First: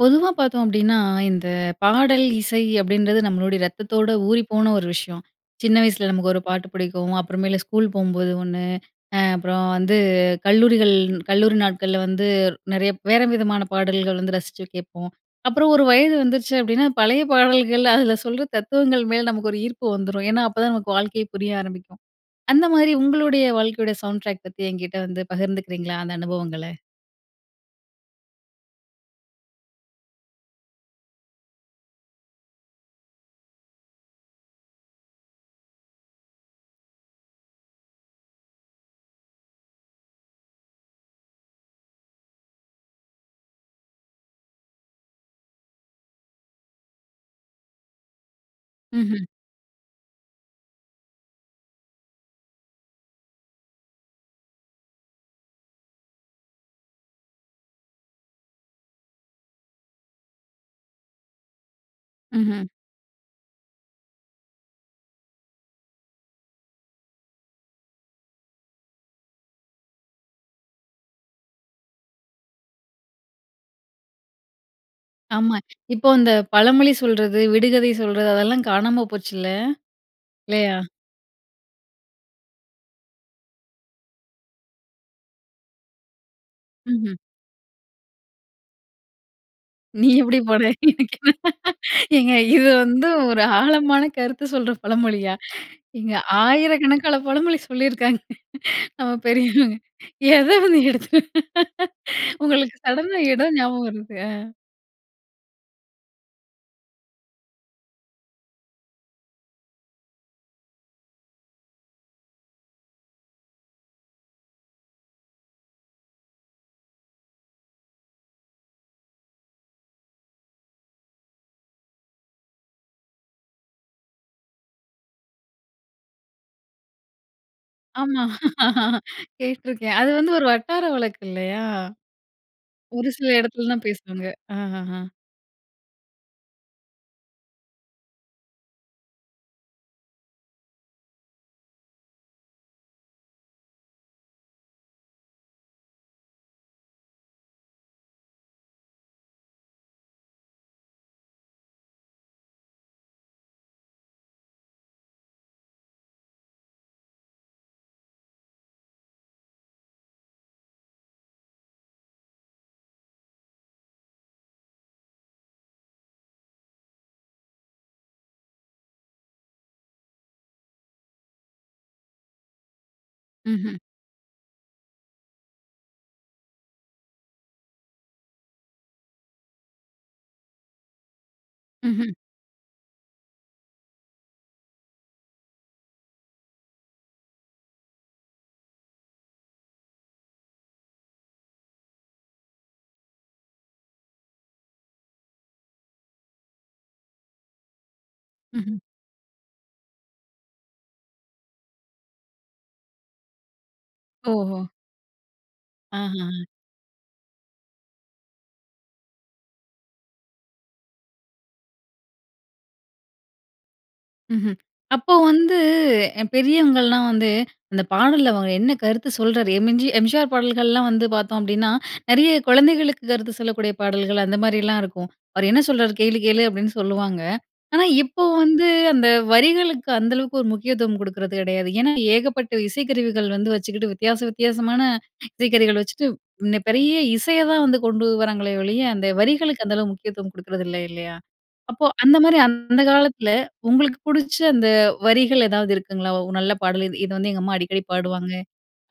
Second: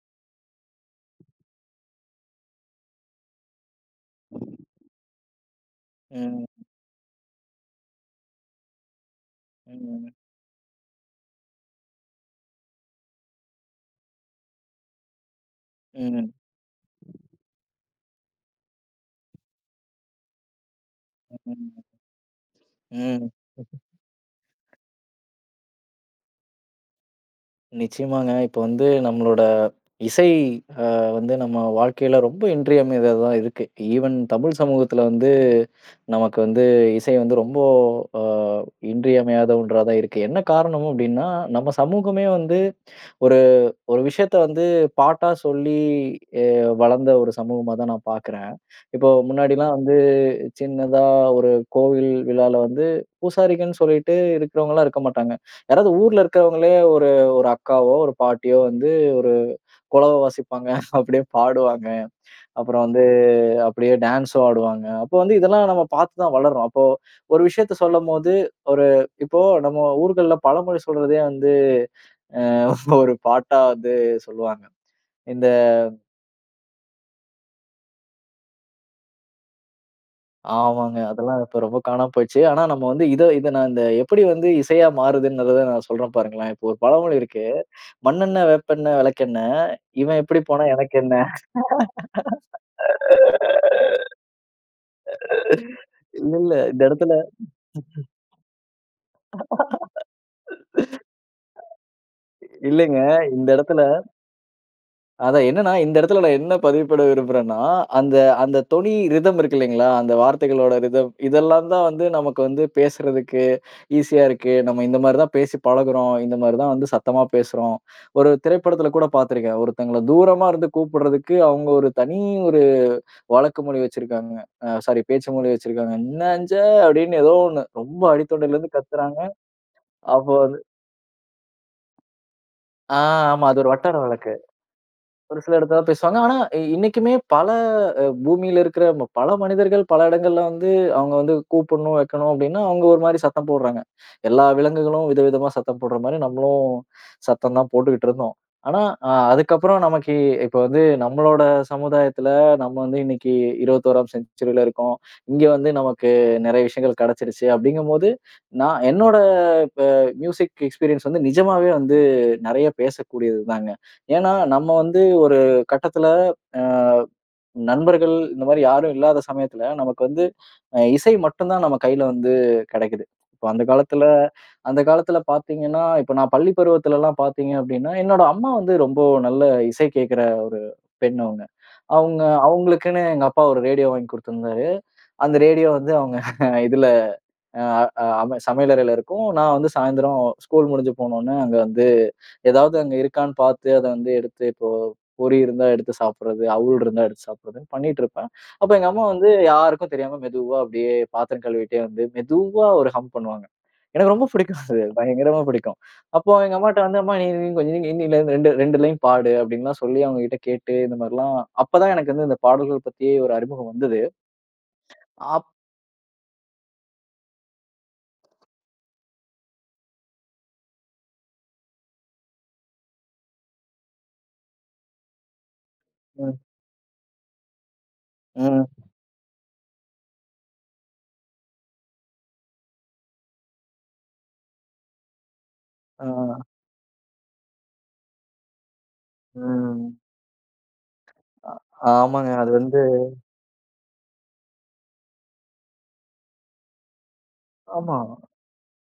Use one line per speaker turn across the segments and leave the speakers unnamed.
பொதுவா பார்த்தோம் அப்படின்னா, இந்த "பாடல், இசை" அப்படின்றது நம்மளுடைய ரத்தத்தோட ஊறிப்போன ஒரு விஷயம். சின்ன வயசுல
ம்,
நமக்கு ஒரு
ம்.
பாட்டு புடிக்கும். அப்பறமேல ஸ்கூல் போகும்போது ஒண்ணு. அ அப்பறம் வந்து,
ம்,
கல்லூரிகள் கல்லூரி நாட்கள்ல வந்து, நிறைய வேற விதமான பாடல்கள் வந்து ரசிச்சு கேட்போம். அப்புறம் ஒரு வயது
ம், ம்..
வந்துருச்சு அப்படின்னா, பழைய பாடல்கள், அதுல சொல்ற தத்துவங்கள் மேல நமக்கு ஒரு ஈர்ப்பு வந்துரும். ஏன்னா அப்ப தான் நமக்கு வாழ்க்கையே புரிய ஆரம்பிக்கும்.
[unintelligible]
அந்தமாதிரி
ம்..
உங்களுடைய வாழ்க்கையோட, "சவுண்ட் டிராக்" பத்தி என்கிட்ட வந்து பகிர்ந்துக்கிறீங்களா, அந்த அனுபவங்கள?
நிச்சயமாங்க. இப்ப வந்து நம்மளோட இசை அ வந்து நம்ம வாழ்க்கையில ரொம்ப இன்றியமையாததான் இருக்கு. ஈவன் தமிழ் சமூகத்துல வந்து, நமக்கு வந்து இசை வந்து ரொம்போ, அ இன்றியமையாத ஒன்றா தான் இருக்கு. என்ன காரணம் அப்படின்னா, நம்ம சமூகமே வந்து ஒரு ஒரு விஷயத்த வந்து பாட்டா சொல்லி அ வளர்ந்த ஒரு சமூகமா தான் நான் பாக்குறேன். இப்போ
ம்ஹ்ம்.
முன்னாடிலாம் வந்து சின்னதா ஒரு கோவில் விழால வந்து, பூசாரிகள்ன்னு சொல்லிட்டு இருக்கிறவங்கலாம், இருக்க மாட்டாங்க. யாராவது ஊருல இருக்கவங்களே ஒரு ஒரு அக்காவோ, ஒரு பாட்டியோ வந்து ஒரு குலவை வாசிப்பாங்க. அப்படியே பாடுவாங்க.
ம்ஹ்ம்.
அப்பறம் வந்து அப்படியே டான்ஸும் ஆடுவாங்க. அப்போ வந்து இதெல்லாம் நம்ம பார்த்து தான் வளர்றோம். அப்போ, ஒரு விஷயத்தை சொல்லும்போது ஒரு இப்போ நம்ம ஊர்கள்ல பழமொழி சொல்றதே வந்து, அ ஒரு பாட்டா வந்து சொல்லுவாங்க. இந்த
ஆமா. இப்போ அந்த "பழமொழி சொல்றது, விடுகதை சொல்றது" அதெல்லாம் காணாம போச்சுல்ல! இல்லையா?
ஆமாங்க. அதெல்லாம் இப்போ ரொம்ப காணாம போயிருச்சு. ஆனா நம்ம வந்து இதை இதை நான் இந்த எப்படி வந்து இசையா மாறுதுன்ங்கறத நான் சொல்றேன் பாருங்களேன். இப்போ ஒரு
ம்ஹ்ம்.
பழமொழி இருக்கு, "மண்ணெண்ணெ, வேப்பெண்ணெ, வெளக்கெண்ணெ.
"நீ
இவன்
எப்படி
எப்படி போனா
போனா
எனக்கென்ன?".
எனக்கு என்ன?" ஏங்க, இது வந்து ஒரு ஆழமான கருத்து சொல்ற பழமொழியா? இங்க
இல்ல இல்ல இந்த இடத்துல
ஆயிரக்கணக்கான பழமொழி சொல்லியிருக்காங்க, நம்ம பெரியவங்க. எதை வந்து எடுத்து, உங்களுக்கு
இல்லைங்க,
சடனா எதோ
இந்த இடத்துல
ஞாபகம் வருது அ.
அதா என்னன்னா, இந்த இடத்துல நான் என்ன பதிவு பண்ண விரும்புறேன்னா, அந்த அந்த தொனி ரிதம் இருக்கு இல்லைங்களா, அந்த வார்த்தைகளோட ரிதம். இதெல்லாம் தான் வந்து, நமக்கு வந்து பேசுறதுக்கு ஈசியா இருக்கு. நம்ம இந்த மாதிரிதான் பேசி பழகுறோம், இந்த மாதிரிதான் வந்து சத்தமா பேசுறோம். ஒரு திரைப்படத்துல கூட பார்த்திருக்கேன், ஒருத்தங்கள தூரமா இருந்து கூப்பிடுறதுக்கு, அவங்க ஒரு தனி ஒரு வழக்கு மொழி வச்சிருக்காங்க, அ சாரி பேச்சு மொழி வச்சிருக்காங்க. "என்னஞ்ஞே" அப்டின்னு ஏதோ ஒண்ணு ரொம்ப
ஆமா.
அடித்தொண்டைலருந்து கத்துறாங்க.
கேட்ருக்கேன். அது
அப்ப
வந்து ஒரு
வந்து.
வட்டார வழக்கு இல்லையா?
ஆ
ஒரு சில
ஆமா. அது
இடத்துல
ஒரு
தான்
வட்டார
பேசுவாங்க.
வழக்கு.
அஹ்ஹன்.
ஒரு சில இடத்துலதான் பேசுவாங்க. ஆனா இ இன்னைக்குமே பல அ பூமில இருக்குற ம பல மனிதர்கள், பல இடங்கள்ல வந்து அவங்க வந்து கூப்பிடணும், வைக்கணும் அப்டின்னா அவங்க ஒரு மாதிரி சத்தம் போடுறாங்க. எல்லா விலங்குகளும் விதவிதமா சத்தம் போடுற மாதிரி, நம்மளும் சத்தம்தான் போட்டுக்கிட்டு இருந்தோம். ஆனா அ அதுக்கப்புறம் நமக்கு, இப்போ வந்து நம்மளோட சமுதாயத்துல நம்ம வந்து இன்னைக்கு 21ஆம் செஞ்சுரில இருக்கோம். இங்க வந்து நமக்கு நெறைய விஷயங்கள் கிடச்சிருச்சு அப்டிங்கும் போது, நான் என்னோட இப்ப மியூசிக் எக்ஸ்பீரியன்ஸ் வந்து நிஜமாவே வந்து நெறைய பேசக்கூடியதுதாங்க. ஏன்னா நம்ம வந்து ஒரு கட்டத்துல, அ நண்பர்கள் இந்த மாதிரி யாரும் இல்லாத சமயத்துல நமக்கு வந்து அ இசை மட்டும்தான் நம்ம கையில வந்து கிடைக்குது. இப்ப அந்த
ம்ஹ்ம்.
காலத்துல அந்த காலத்துல பார்த்தீங்கன்னா, இப்ப நான் பள்ளிப் பருவத்துல எல்லாம் பார்த்தீங்க அப்டின்னா என்னோட அம்மா வந்து ரொம்ப நல்ல இசை கேட்கிற ஒரு பெண் அவங்க.
ம்ஹ்ம்.
அவங்க அவங்களுக்குனு எங்க அப்பா ஒரு ரேடியோ வாங்கி குடுத்திருந்தாரு. அந்த ரேடியோ வந்து அவங்க இதுல அ அ அம சமையலறையில இருக்கும். நான் வந்து சாய்ந்தரம் ஸ்கூல் முடிஞ்சு போன உடனே, அங்க வந்து எதாவது அங்க இருக்கான்னு பார்த்து அத வந்து எடுத்து, இப்போ பொரி இருந்தா எடுத்து சாப்டுறது, அவுல் இருந்தா எடுத்து சாப்பிடுறதுன்னு பண்ணிட்டு இருப்பேன். அப்ப
ம்ஹ்ம்.
எங்க அம்மா வந்து யாருக்கும் தெரியாம மெதுவா அப்டியே பாத்திரம் கழுவிக்கிட்டே வந்து, மெதுவா ஒரு ஹம் பண்ணுவாங்க. எனக்கு ரொம்பப் புடிக்கும்,
ஓஹோ.
அது பயங்கரமா புடிக்கும். அப்போ
ஆஹஹ.
எங்க அம்மாட்ட வந்து, "அம்மா நீ நீங் கொஞ்சம் இன்னு இதிலருந்து 2 2 லைன் பாடு" அப்படின்லாம் சொல்லி அவங்ககிட்ட கேட்டு, இந்த மாரில்லாம் அப்பதான் எனக்கு வந்து இந்த பாடல்கள் பத்தியே ஒரு அறிமுகம் வந்தது.
மஹ்ம். அப்போ
அப்
வந்து எ பெரியவங்கலாம் வந்து, "அந்த பாடல்ல அவர் என்ன கருத்து சொல்றார்," எம்ஜி எம்ஜிஆர் பாடல்கள்லாம் வந்து பார்த்தோம் அப்டின்னா, நிறைய குழந்தைகளுக்கு கருத்து சொல்லக்கூடிய பாடல்கள் அந்த மாரிலாம் இருக்கும். "அவர் என்ன சொல்றார் கேளு
ம்.
கேளு" அப்டின்னு சொல்லுவாங்க. ஆனா இப்போ
ம்.
வந்து அந்த வரிகளுக்கு, அந்த அளவுக்கு ஒரு முக்கியத்துவம் குடுக்குறது கிடையாது. ஏன்னா ஏகப்பட்ட இசைக்கருவிகள் வந்து வச்சுக்கிட்டு வித்தியாச வித்தியாசமான இசைக்கருவிகள் வச்சிட்டு,
ஆ.
நெ பெரிய இசைய தான் வந்து கொண்டு வராங்களே ஒழிய, அந்த வரிகளுக்கு அந்த
ம்.
அளவுக்கு முக்கியத்துவம் குடுக்குறது இல்ல, இல்லையா?
அ
அப்போ அந்த
ஆமாங்க.
மாரி
அது வந்து.
அந்த காலத்துல உங்களுக்கு புடுச்ச, அந்த வரிகள் ஏதாவது இருக்குங்களா? "ஓ! நல்ல பாடல் இது இத வந்து எங்க அம்மா அடிக்கடி
ஆமா.
பாடுவாங்க"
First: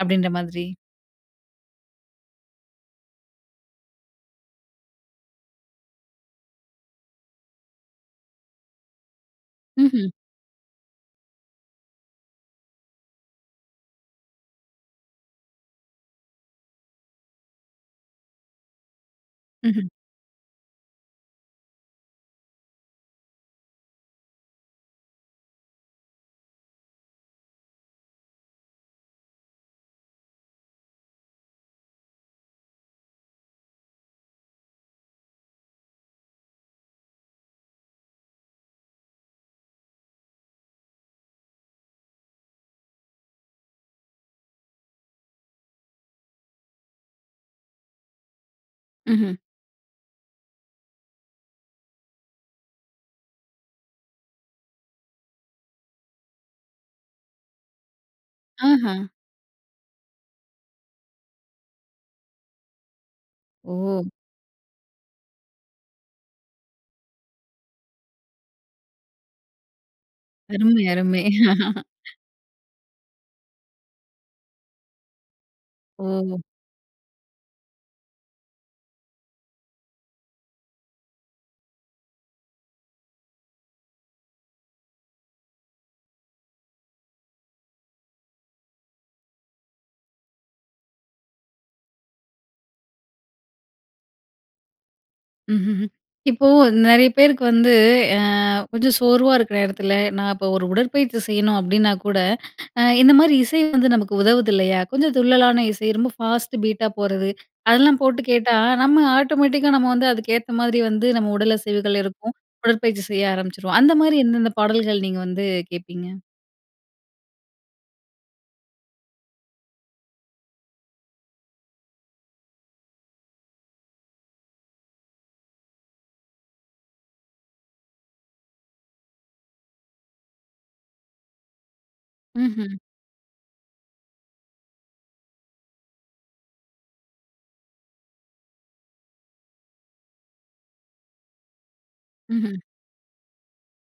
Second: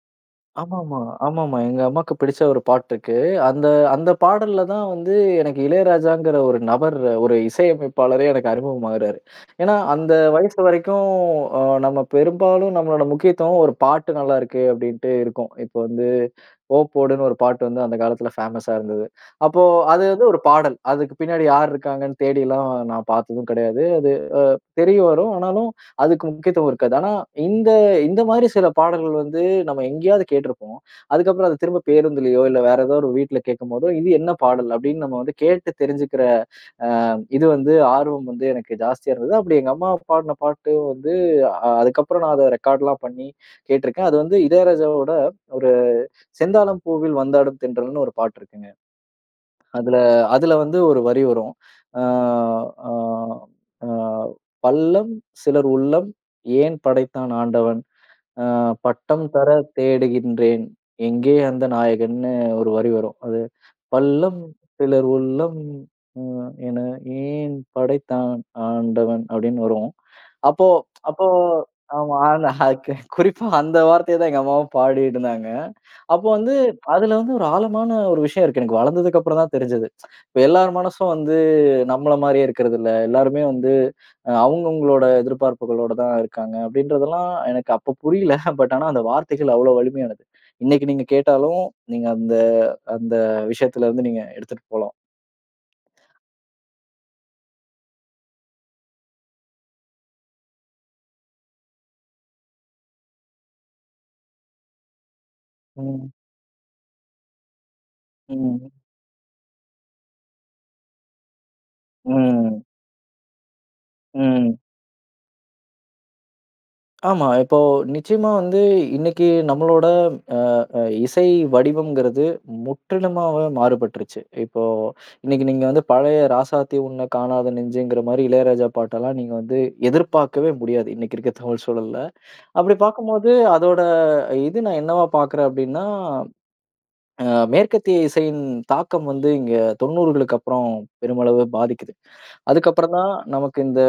அப்டின்ற மாதிரி?
ஆமாமா. ஆமாமா. எங்க அம்மாக்குப் பிடிச்ச ஒரு பாட்டு இருக்கு, அந்த அந்த பாடல்ல தான் வந்து, எனக்கு இளையராஜாங்கிற ஒரு நபர் ஒரு இசையமைப்பாளரே எனக்கு அறிமுகமாகுறாரு. ஏன்னா
ம்ஹ்ம்.
அந்த வயசு வரைக்கும், அ நம்ம பெரும்பாலும் நம்மளோட முக்கியத்துவம், "ஒரு பாட்டு நல்லா இருக்கு" அப்டின்ட்டு இருக்கும். இப்ப வந்து, ஓ போடுன்னு ஒரு பாட்டு வந்து அந்த காலத்துல ஃபேமஸா இருந்தது. அப்போ
ம்ஹ்ம்.
அது வந்து ஒரு பாடல். அதுக்குப் பின்னாடி யார் இருக்காங்கன்னு தேடி எல்லாம் நான் பார்த்ததும் கிடையாது. அது அ தெரியவரும், ஆனாலும் அதுக்கு முக்கியத்துவம் இருக்காது. ஆனா இந்த இந்த மாரி சில பாடல்கள் வந்து நம்ம எங்கயாவது கேட்ருப்போம். அதுக்கப்புறம் அதைத் திரும்பப் பேருந்துலயோ, இல்ல வேற ஏதோவது ஒரு வீட்ல கேட்கும் போதோ, இது என்ன பாடல் அப்டின்னு நம்ம வந்து கேட்டு தெரிஞ்சுக்கிற அ இது வந்து ஆர்வம் வந்து எனக்கு ஜாஸ்தியா இருந்தது. அப்டி எங்க அம்மா பாடுன பாட்டும் வந்து, அ அதுக்கப்புறம் நான் அத ரெக்கார்ட்லாம் பண்ணி கேட்ருக்கேன். அது வந்து இளையராஜாவோட ஒரு, செந்தாளம் பூவில் வந்தாடும் தென்றல்னு ஒரு பாட்டு இருக்குங்க.
ம்ஹ்ம்.
அதுல அதுல வந்து ஒரு வரி வரும். அ அ அ பள்ளம் சிலர் உள்ளம் ஏன் படைத்தான் ஆண்டவன், அ
ஆஹ.
பட்டம் தர தேடுகின்றேன் எங்கே அந்த நாயகன்னு ஒரு வரி வரும். அது,
ஓ!
பள்ளம் சிலர் உள்ளம் ம் என ஏன் படைத்தான் ஆண்டவன்? அப்படின்னு வரும். அப்போ
அருமை அருமை.
அப்போ ஆமா. அந் அக் குறிப்பா அந்த வார்த்தையைத்தான் எங்க அம்மாவும் பாடிக்கிட்டு இருந்தாங்க. அப்போ
ஓ!
வந்து அதுல வந்து ஒரு ஆழமான ஒரு விஷயம் இருக்கு. எனக்கு வளர்ந்ததுக்கப்புறம் தான் தெரிஞ்சது. இப்ப எல்லார் மனசும் வந்து நம்மள மாரியே இருக்குறது இல்ல. எல்லாருமே வந்து அ அவங்க அவங்களோட எதிர்பார்ப்புகளோட தான் இருக்காங்க, அப்படின்றதெல்லாம் எனக்கு அப்ப புரியல. பட் ஆனா அந்த வார்த்தைகள் அவ்வளோ வலிமையானது. இன்னைக்கு நீங்க கேட்டாலும் நீங்க அந்த அந்த விஷயத்துல இருந்து நீங்க எடுத்துட்டு போலாம்.
ம்ஹ்ம். இப்போ நிறைய பேருக்கு வந்து அ கொஞ்சம் சோர்வா இருக்குற நேரத்துல, நான் இப்போ ஒரு உடற்பயிற்சி செய்யணும் அப்டின்னா கூட, அ இந்த மாரி இசை வந்து நமக்கு உதவுது இல்லையா? கொஞ்சம் துள்ளலான இசை,
ம்.
ரொம்ப ஃபாஸ்ட்டு பீட்டா போறது. அதெல்லாம் போட்டு கேட்டா
ம்.
நம்ம ஆட்டோமேட்டிக்கா நம்ம வந்து அதுக்கேத்த மாதிரி வந்து நம்ம உடல் அசைவுகள் இருக்கும்.
ம்.
உடற்பயிற்சி செய்ய ஆரம்பிச்சுருவோம். அந்தமாரி எந்தெந்த
ம்
பாடல்கள், நீங்க வந்து கேட்பீங்க?
ஆமா. இப்போ நிச்சயமா வந்து இன்னைக்கு நம்மளோட அ இசை வடிவம்ங்கிறது முற்றிலுமாக மாறுபட்டுருச்சு. இப்போ இன்னைக்கு நீங்க வந்து பழைய, ராசாத்தி உன்னை காணாத நெஞ்சுங்கிற மாரி இளையராஜா பாட்டெல்லாம் நீங்க வந்து எதிர்பார்க்கவே முடியாது, இன்னைக்கு இருக்க தமிழ் சூழல்ல. அப்படி
ம்ஹ்ம்.
பார்க்கும்போது அதோட இது நான் என்னவா பார்க்கிறேன் அப்படின்னா, அ மேற்கத்திய இசையின் தாக்கம் வந்து இங்க 90களுக்கு அப்பறம் பெருமளவு பாதிக்கிது.
ம்ஹ்ம்.
அதுக்கப்பறம் தான் நமக்கு இந்த,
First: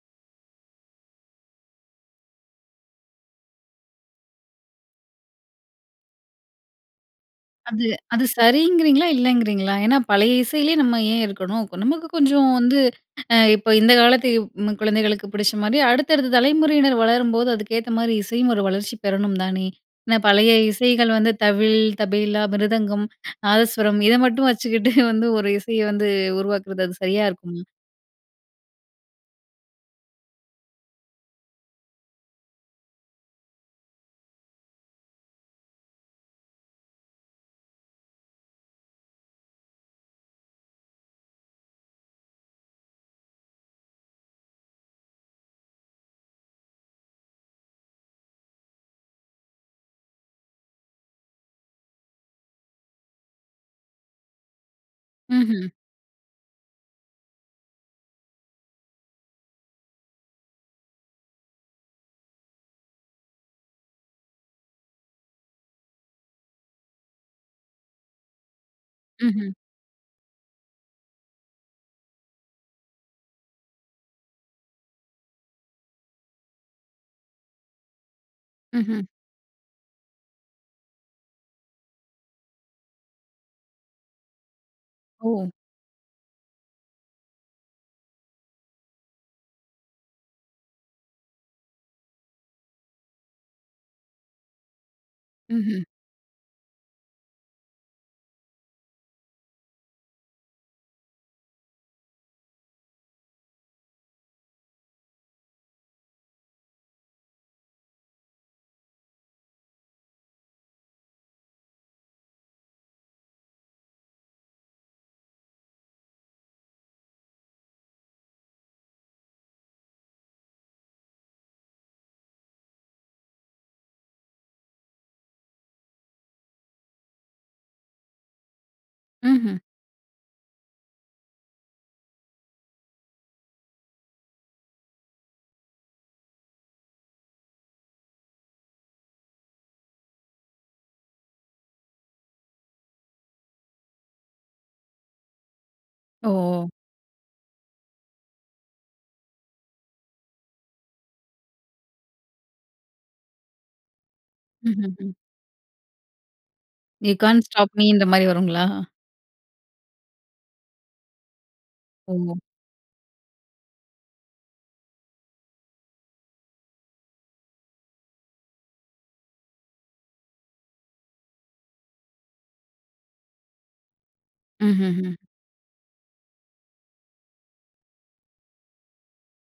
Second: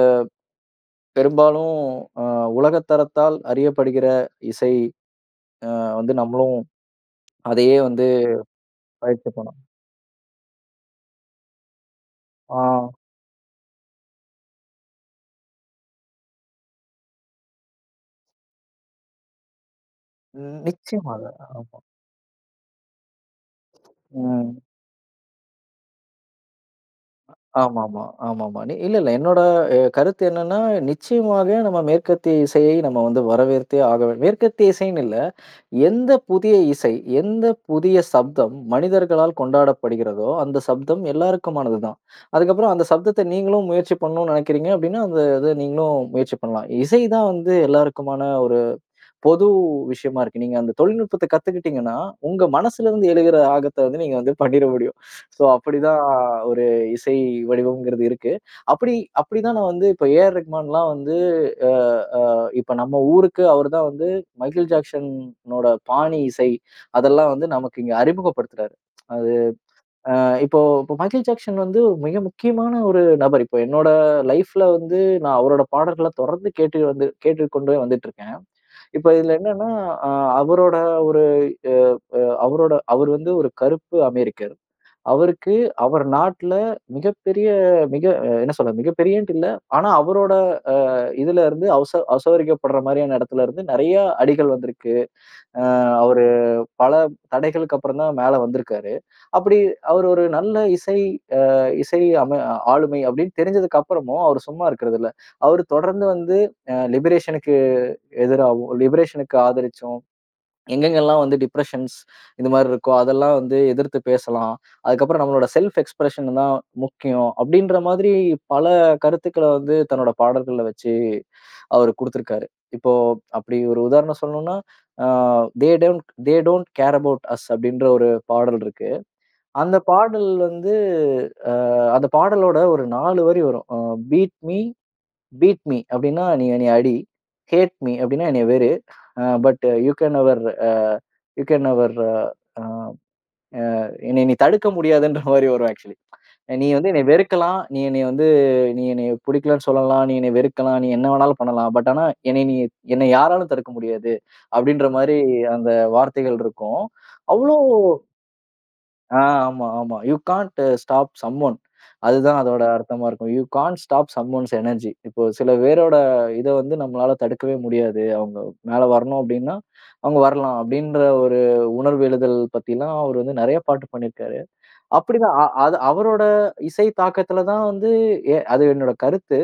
பெரும்பாலும் அ உலகத்தரத்தால் அறியப்படுகிற இசை அ வந்து நம்மளும் அதையே
அது
வந்து
அது சரிங்கிறீங்களா?
பயிற்சி பண்ணோம்.
இல்லைங்கிறீங்களா? ஏன்னா பழைய இசையிலே நம்ம ஏன் இருக்கணும்? நமக்கு கொஞ்சம் வந்து
ஆ.
அ இப்ப இந்த காலத்து ம் குழந்தைகளுக்கு புடிச்ச மாரி, அடுத்தடுத்த தலைமுறையினர் வளரும்போது, அதுக்கேத்த மாரி இசையும் ஒரு வளர்ச்சி பெறணும் தானே. என்ன பழைய
ம்,
இசைகள்
நிச்சயமாக.
வந்து தவில்,
ஆமா.
தபேலா, மிருதங்கம், நாதஸ்வரம் இத மட்டும்
ம்.
வச்சுக்கிட்டு வந்து ஒரு இசையை வந்து உருவாக்கிறது, அது சரியா இருக்குமா?
ஆமா, ஆமா, ஆமா, ஆமா. நி இல்ல, இல்ல. என்னோட அ கருத்து என்னன்னா, நிச்சயமாக நம்ம மேற்கத்திய இசையை நம்ம வந்து வரவேற்தே ஆகவேணு மேற்கத்திய இசைன்னு இல்ல. எந்த புதிய இசை, எந்த புதிய சப்தம், மனிதர்களால் கொண்டாடப்படுகிறதோ, அந்த சப்தம் எல்லாருக்குமானது தான். அதுக்கப்பறம் அந்த சப்தத்தை நீங்களும் முயற்சி பண்ணணும்னு நினைக்கிறீங்க அப்படின்னா, அந்த இதை நீங்களும் முயற்சி பண்ணலாம். இசை தான் வந்து எல்லாருக்குமான ஒரு பொது விஷயமா இருக்கு. நீங்க அந்த தொழில்நுட்பத்தை கத்துக்கிட்டீங்கன்னா உங்க மனசிலருந்து எழுகிற ஆகத்தை வந்து நீங்க வந்து பண்ணிற முடியும். சோ
ம்ஹ்ம்.
அப்படி தான் ஒரு இசை வடிவம்ங்கிறது இருக்கு. அப்படி அப்படி தான் நான் வந்து, இப்போ ஏஆர் ரஹ்மான்லாம் வந்து அ அ இப்ப நம்ம ஊருக்கு அவரு தான் வந்து மைக்கேல் ஜாக்சன் ஓட பாணி இசை அதெல்லாம் வந்து நமக்கு இங்க அறிமுகப்படுத்துறாரு. அது
ம்ஹ்ம்.
அ இப்போ மைக்கேல் ஜாக்சன் வந்து மிக முக்கியமான ஒரு நபர். இப்போ என்னோட லைஃப்ல வந்து நான் அவரோட பாடல்களை தொடர்ந்து கேட்டு வந்து கேட்டுக்கொண்டே வந்துட்டு இருக்கேன்.
ம்ஹ்ம்.
இப்போ இதுல என்னன்னா அ அவரோட ஒரு அ அ அவரோட அவர் வந்து ஒரு கருப்பு அமெரிக்கர்.
ஓ!
அவருக்கு அவர் நாட்ல மிகப்பெரிய மிக என்ன சொல்றது மிகப்பெரியன்ட்டு இல்ல. ஆனா அவரோட அ இதுலேருந்து அசோ அசௌகரியப்படுற மாரியான இடத்திலருந்து நிறைய அடிகள் வந்திருக்கு. அ
ம்ஹ்ம்.
அவரு பல தடைகளுக்கு அப்பறம் தான் மேல வந்திருக்காரு. அப்படி அவர் ஒரு நல்ல இசை அ இசை அம ஆளுமை அப்படின்னு தெரிஞ்சதுக்கு அப்பறமும் அவர் சும்மா இருக்கிறதில்ல. அவர் தொடர்ந்து வந்து அ லிபரேஷனுக்கு எதிராவும் லிபரேஷனுக்கு ஆதரிச்சும் எங்கெங்கெல்லாம் வந்து டிப்ரஷன்ஸ் இந்த மாதிரி இருக்கோ அதெல்லாம் வந்து எதிர்த்து பேசலாம். அதுக்கப்பறம் நம்மளோட செல்ஃப் எக்ஸ்பிரஷன் தான் முக்கியம் அப்படின்ற மாதிரி பல கருத்துக்கள வந்து, தன்னோட பாடல்கள்ல வச்சி அவரு குடுத்திருக்காரு. இப்போ அப்படி ஒரு உதாரணம் சொல்லணும்ன்னா ஆ "they don't they don't care about us" அப்படின்ற ஒரு பாடல் இருக்கு.
ம்ஹ்ம்.
அந்த பாடல் வந்து அ அந்த பாடலோட ஒரு 4 வரி வரும். அ பீட் மி பீட் மி அப்படின்னா நீ என்னைய அடி, ஹேட் மி அப்படின்னா என்னைய வெறு, uh but you can never, uh you can never uh uh uh என்னைய நீ தடுக்க முடியாதுன்ற மாரி வரும் ஆக்சுவலி. நீ
ஓ!
வந்து என்னைய வெறுக்கலாம், நீ என்னைய வந்து நீ என்னைய புடிக்கலன்னு சொல்லலாம், நீ என்னைய வெறுக்கலாம், நீ என்ன வேணாலும் பண்ணலாம். பட் ஆனா என்னைய நீ என்னைய யாராலும் தடுக்க முடியாது, அப்படின்ற
ம்ஹ்ம்.
மாதிரி அந்த வார்த்தைகள் இருக்கும்.
யூ கான்ட்
அவ்வளோ
ஸ்டாப் மீ இந்த மாரி வருங்களா?
ஆ. ஆமா, ஆமா. You can't stop someone
ஓ!
அதுதான் அதோட அர்த்தமா இருக்கும். You can't stop someone's energy இப்போ சில பேரோட இதை வந்து நம்மளால தடுக்கவே முடியாது. அவங்க மேல வரணும் அப்படின்னா அவங்க வரலாம். அப்படின்ற ஒரு உணர்வு எழுதல் பத்தில்லாம் அவர் வந்து நிறைய பாட்டு பண்ணியிருக்கார்.
ம்ஹ்ஹ்ம்.
அப்படிதான் அ அது அவரோட இசை தாக்கத்துல தான் வந்து எ அது என்னோட கருத்து.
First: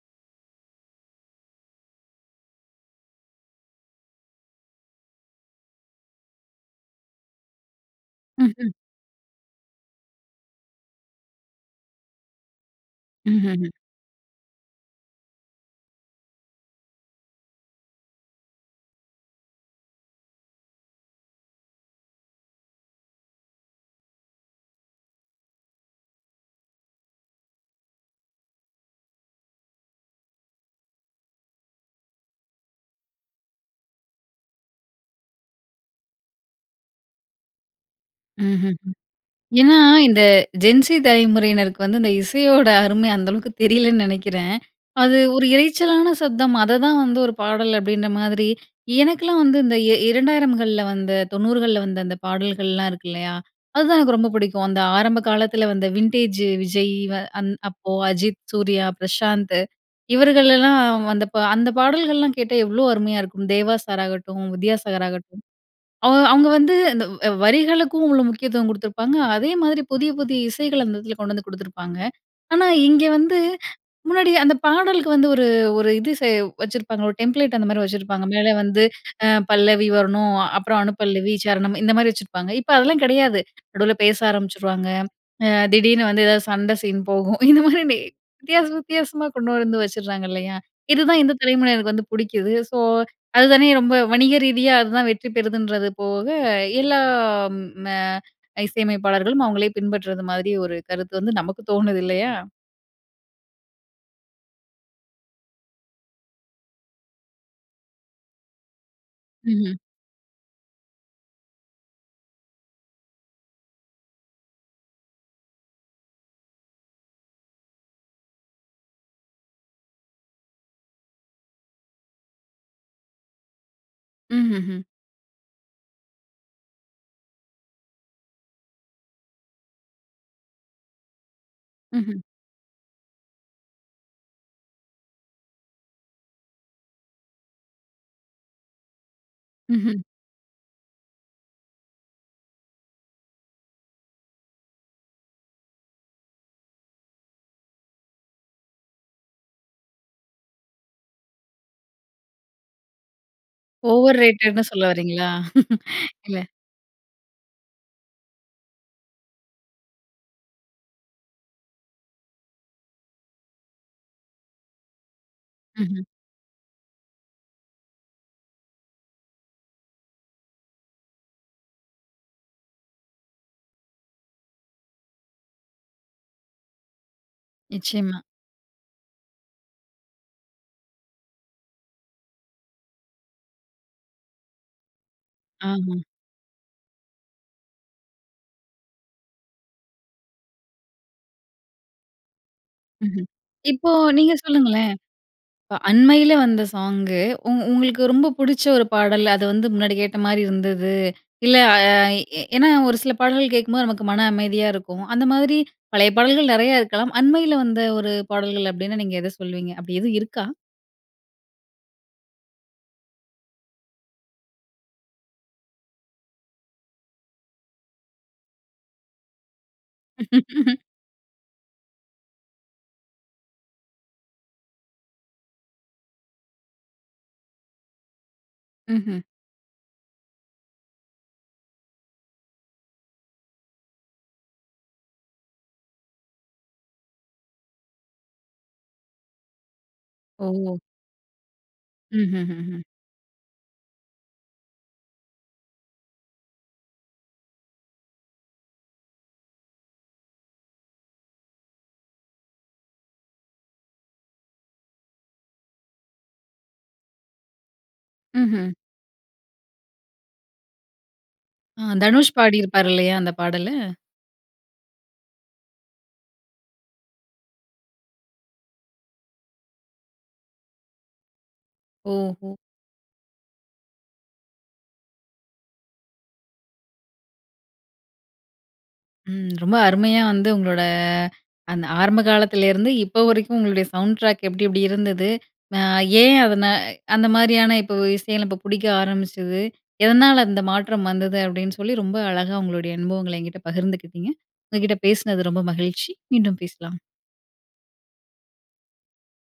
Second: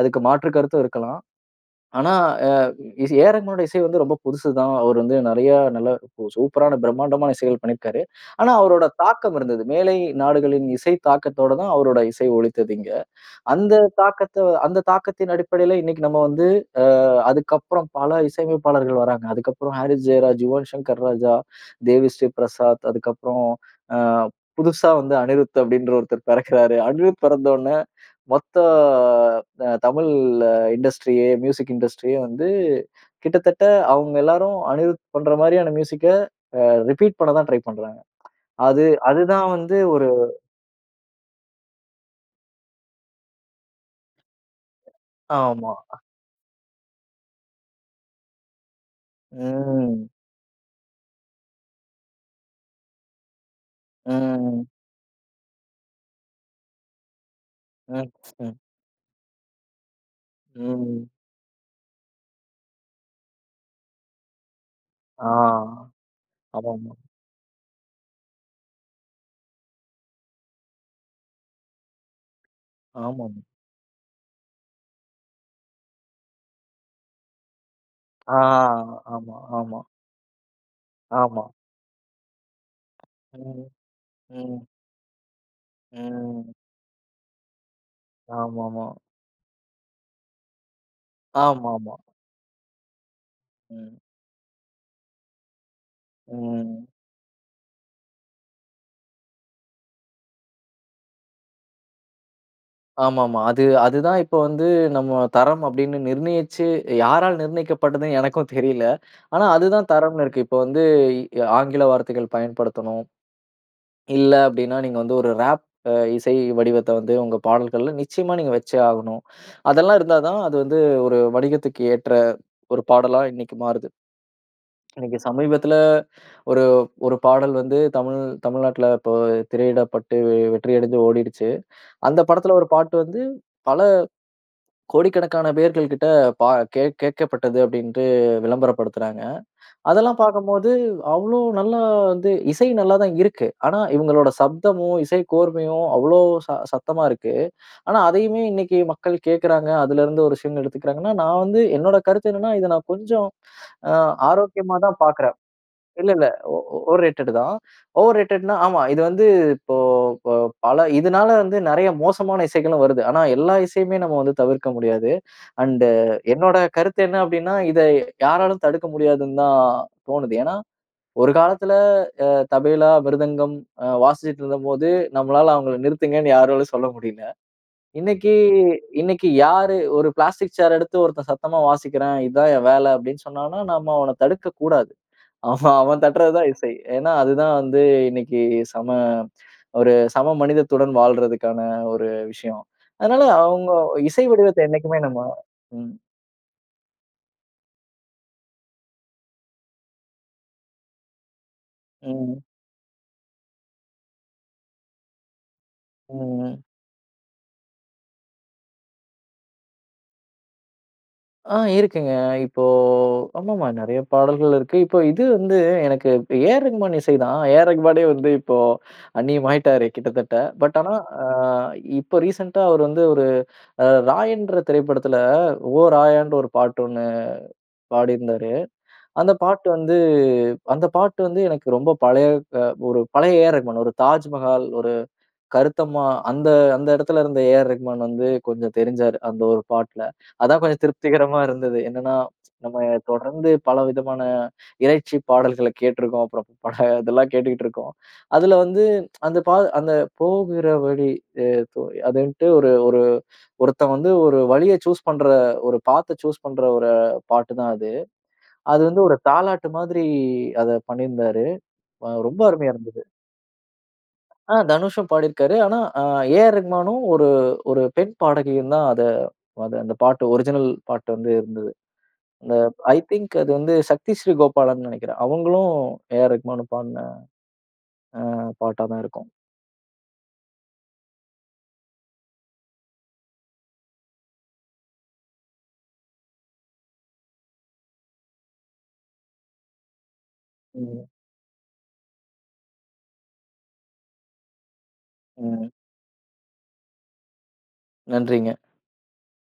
அதுக்கு மாற்று கருத்தும் இருக்கலாம். ஆனா அ இசை ஏஆர் ரகுமான்னுடைய இசை வந்து ரொம்ப புதுசு தான். அவர் வந்து நிறைய நல்ல சூப்பரான பிரம்மாண்டமான இசைகள் பண்ணியிருக்காரு. ஆனா
ம்ஹ்.
அவரோட தாக்கம் இருந்தது. மேலை நாடுகளின் இசை தாக்கத்தோட தான் அவருடைய இசை ஒளித்தது இங்க.
ம்ஹ்ம்.
அந்த தாக்கத்த அந்த தாக்கத்தின் அடிப்படையில இன்னைக்கு நம்ம வந்து அ அதுக்கப்பறம் பல இசையமைப்பாளர்கள் வராங்க. அதுக்கப்பறம் ஹாரிஸ் ஜெயராஜ், யுவன் சங்கர் ராஜா, தேவி ஸ்ரீ பிரசாத், அதுக்கப்பறம் அ புதுசா வந்த அனிருத் அப்படின்ற ஒருத்தர் பிறக்கிறார். அனிருத் பிறந்த உடன, மொத்த அ தமிழ் அ இண்டஸ்ட்ரியே மியூசிக் இண்டஸ்ட்ரியே வந்து கிட்டத்தட்ட அவுங்க எல்லாரும் அனிருத் பண்ற மாரியான மியூசிக்க, அ ரிப்பீட் பண்ண தான் ட்ரை பண்றாங்க.
ம்ஹ்ம்.
அது அது தான்
ஏன்னா
வந்து ஒரு
இந்த ஜென்சி தலைமுறையினருக்கு வந்து இந்த இசையோட அருமை அந்த அளவுக்கு தெரியலைன்னு நினைக்கிறேன். அது ஒரு
ஆமா.
இரைச்சலான சப்தம். அததான் வந்து ஒரு பாடல் அப்படின்ற மாதிரி, எனக்கெலாம் வந்து இந்த இ
ம்.
2000கள்ல வந்த 90கள்ல வந்த அந்த பாடல்கள்லாம் இருக்கு இல்லையா? அதுதான் எனக்கு ரொம்ப புடிக்கும்.
ம்.
அந்த ஆரம்ப காலத்தில வந்த வின்டேஜ் விஜய் வ அந் அப்போ
ம்.
அஜித்,
ம்.
சூர்யா, பிரசாந்த் இவர்களெல்லாம்
ம்.
வந்தப்போ அந்த பாடல்கள்லாம் கேட்டா எவ்வளோ அருமையா இருக்கும். தேவா சார் ஆகட்டும், வித்யாசாகர்
ஆ.
ஆகட்டும் அவ அவங்க வந்து
ஆமாமா.
இந்த வ் வரிகளுக்கும் உள்ள முக்கியத்துவம் கடுத்துருப்பாங்க. அதே மாதிரி புதிய புதிய இசைகள் அந்த இடத்துல கொண்டு வந்து குடுத்துருப்பாங்க. ஆனா இங்க வந்து,
ஆமாமா.
முன்னாடி அந்த பாடலுக்கு வந்து ஒரு ஒரு இது சே வச்சிருப்பாங்க. ஒரு டெம்ப்லேட் அந்த மாரி வச்சிருப்பாங்க.
ஆ.
மேலே வந்து அ
ஆமா, ஆமா.
பல்லவி வரணும். அப்பறம் அணு பல்லவி,
ஆமா.
சரணம் இந்த மாரி வச்சிருப்பாங்க. இப்ப அதெல்லாம் கிடையாது.
ம்.
நடுவில பேச
ம்.
ஆரம்பிச்சுருவாங்க. அ திடீர்னு வந்து ஏதாவது
ம்.
சண்டை சீன் போகும். இந்த மாதிரி டே வித்தியாசம்
ஆமாமா.
வித்தியாசமா கொண்டு வந்து வச்சுடுறாங்க இல்லையா? இதுதான் இந்த தலைமுறையினருக்கு
ஆமாமா.
வந்து புடிக்குது. ஸோ அது தானே ரொம்ப
ம்.
வணிக ரீதியா, அதுதான் வெற்றி பெறுதுன்றது போக
ம்.
எல்லாம் ம இசையமைப்பாளர்களும், அவங்களே பின்பற்றுவது மாதிரி ஒரு கருத்து வந்து நமக்கு தோணுது இல்லையா?
ஆமாமா. அது அது தான் இப்ப வந்து, நம்ம தரம் அப்படீன்னு நிர்ணயிச்சு, யாரால் நிர்ணயிக்கப்படுதுணு எனக்கும் தெரியல. ஆனா அது
ம்ஹ்ம்.
தான் தரம்னு இருக்கு. இப்போ வந்து இ ஆங்கில வார்த்தைகள் பயன்படுத்தணும். இல்ல. அப்படீன்னா நீங்க வந்து ஒரு ராப் இசை வடிவத்தை வந்து உங்க பாடல்கள்ல நிச்சயமா நீங்க வைச்சே ஆகணும். அதெல்லாம் இருந்தா தான் அது வந்து ஒரு வணிகத்துக்கு ஏற்ற ஒரு பாடலா இன்னைக்கு மாறுது.
ம்ஹ்ம், ம்.
இன்னைக்கு சமீபத்துல ஒரு ஒரு பாடல் வந்து தமிழ் தமிழ்நாட்டுல இப்ப திரையிடப்பட்டு வெ வெற்றி அடைந்து ஓடிடுச்சு.
ம்ஹ்ம்.
அந்த படத்துல ஒரு பாட்டு வந்து பல கோடிக்கணக்கான பேர்கள் கிட்ட பா கே கேட்கப்பட்டது, அப்படீன்டு விளம்பரப்படுத்துறாங்க.
ம்ஹ்ம்.
அதெல்லாம் பார்க்கும்போது அவ்வளோ நல்லா, வந்து இசை நல்லா தான் இருக்கு. ஆனா இவுங்களோட சப்தமும், இசை கோர்மையும் அவ்வளோ ச சத்தமா இருக்கு. ஆனா அதையுமே இன்னைக்கு மக்கள் கேட்கிறாங்க. அதுலருந்து ஒரு விஷயங்கள் எடுத்துக்கிறாங்கன்னா நான் வந்து என்னோட கருத்து என்னன்னா, இதை நான் கொஞ்சம் அ
ஓவர் ரேடட்டுன்னு
ஆரோக்கியமா
சொல்ல
தான்
வரீங்களா?
பார்க்குறேன். இல்லல்ல.
இல்ல.
ஓ ஓவர் ரேட்டடு தான். ஓவர்ரேட்டடுன்னா ஆமா. இது வந்து இப்போ ப பல, இதனால வந்து நெறைய மோசமான இசைகளும் வருது. ஆனா எல்லா இசையுமே நம்ம வந்து தவிர்க்க முடியாது. அண்டு
ம்ஹ்ம்.
என்னோட கருத்து என்ன அப்படீன்னா, இத யாராலையும் தடுக்க முடியாதுந்தான் தோணுது. ஏன்னா ஒரு காலத்துல அ தபேலா, மிருதங்கம் அ வாசிச்சிட்டு இருந்தப்போது நம்மளால அவங்கள நிறுத்துங்கன்னு யாராலும் சொல்ல முடியல.
நிச்சயமா.
இன்னைக்கி இன்னைக்கி யாரு ஒரு பிளாஸ்டிக் சேரெடுத்து ஒருத்தன் "சத்தமா வாசிக்கிறேன். இதான் என் வேலை" அப்படீன்னு சொன்னா, நம்ம அவனை தடுக்கக்கூடாது. ஆமா
ஆமா.
அவன் தட்டுறது தான் இசை. ஏன்னா அதுதான் வந்து இன்னைக்கு சம ஒரு சம மனிதத்துடன் வாழுறதற்கான ஒரு விஷயம். அதனால
ம்ஹ்ம்.
அவுங்க
இப்போ
இசை
நீங்க
வடிவத்தை
சொல்லுங்களேன்.
என்னைக்குமே நம்ம
இப்ப
ம்.
அண்மைல வந்த சாங்கு, உங் உங்களுக்கு ரொம்ப புடுச்ச ஒரு பாடல், அது வந்து முன்னாடி கேட்ட மாதிரி இருந்துது. இல்ல அ எ
ம்.
ஏன்னா, ஒரு சில பாடல்கள் கேட்கும்போது நமக்கு மன அமைதியா இருக்கும். அந்த மாதிரி பழைய பாடல்கள்
ம்.
நெறையா இருக்கலாம். அண்மைல வந்த ஒரு பாடல்கள் அப்படீன்னா நீங்க எதை சொல்லுவீங்க? அப்படீ எதுவும் இருக்கா?
அ இருக்குங்க. இப்போ ஆமாமா நெறைய பாடல்கள் இருக்கு. இப்போ இது வந்து எனக்கு இப் ஏ.ஆர் ரகுமான் இசை தான். ஏ ஆர் ரகுமானே வந்து இப்போ அந்நியம் ஆயிட்டாரு கிட்டத்தட்ட. பட் ஆனா, அ இப்போ ரீசென்ட் டா அவர் வந்து ஒரு அ ராயன்ற திரைப்படத்துல ஓ ராயானு ஒரு பாட்டு ஒண்ணு பாடியிருந்தாரு.
ம்ஹ்ம்.
அந்த பாட்டு வந்து அந்த பாட்டு வந்து, எனக்கு ரொம்ப பழைய அ ஒரு பழைய ஏஆர் ரகுமான். ஒரு தாஜ்மஹால், ஒரு கருத்தம்மா. அந்த அந்த இடத்துல இருந்த ஏஆர் ரகுமான் வந்து கொஞ்சம் தெரிஞ்சாரு, அந்த ஒரு பாட்ல. அதான்
ஓ!
கொஞ்சம் திருப்திகரமா இருந்தது. என்னன்னா நம்ம
ம்ஹ்ஹ்ம்.
தொடர்ந்து பல விதமான இரைச்சி பாடல்கள கேட்ருக்கோம். அப்புறம் பக இதெல்லாம் கேட்டுட்டுயிருக்கோம். அதுல வந்து அந்த பா அந்த போகிற வழி ஏதோ அதுன்ட்டு, ஒரு ஒரு ஒருத்தன் வந்து ஒரு வழிய சூஸ் பண்ற, ஒரு பாத்த சூஸ் பண்ற ஒரு பாட்டுதான் அது.
ம்ஹ்ம்.
அது வந்து ஒரு தாலாட்டு மாதிரி அத பண்ணியிருந்தாரு.
அ
அ
தனுஷ்
ரொம்ப அருமையா
பாடியிருப்பார்,
இருந்தது.
இல்லையா? அந்த பாடலு.
அ தனுஷும் பாடியிருக்காரு. ஆனா அ ஏஆர் ரகுமானும் ஒரு ஒரு பெண் பாடகியும் தான் அத அத அந்த பாட்டு ஒரிஜினல் பாட்டு வந்து இருந்தது.
ஓஹோ!
அ ஐ திங்க் அது வந்து சக்தி ஸ்ரீ கோபாலன்னு நினைக்கிறேன். அவங்களும் ஏஆர் ரகுமான்னு பாடுன அ பாட்டாதான் இருக்கும்.
ம். ரொம்ப அருமையா வந்து உங்களோட அந்த ஆரம்ப காலத்துல இருந்து, இப்ப வரைக்கும். உங்களுடைய சவுண்ட் டிராக் எப்படி, எப்படி இருந்தது. அ ஏன் அதன அந்த மாரியான இப்போ இசை இப்போ பிடிக்க ஆரம்பிச்சது, எதனால அந்த மாற்றம்
ம்.
வந்தது, அப்படின்னு சொல்லி ரொம்ப அழகா உங்களுடைய அனுபவங்கள என்கிட்ட பகிர்ந்துக்கிட்டீங்க. உங்க கிட்ட பேசினது ரொம்ப
ம்.
மகிழ்ச்சி. மீண்டும் பேசலாம்.
நன்றிங்க.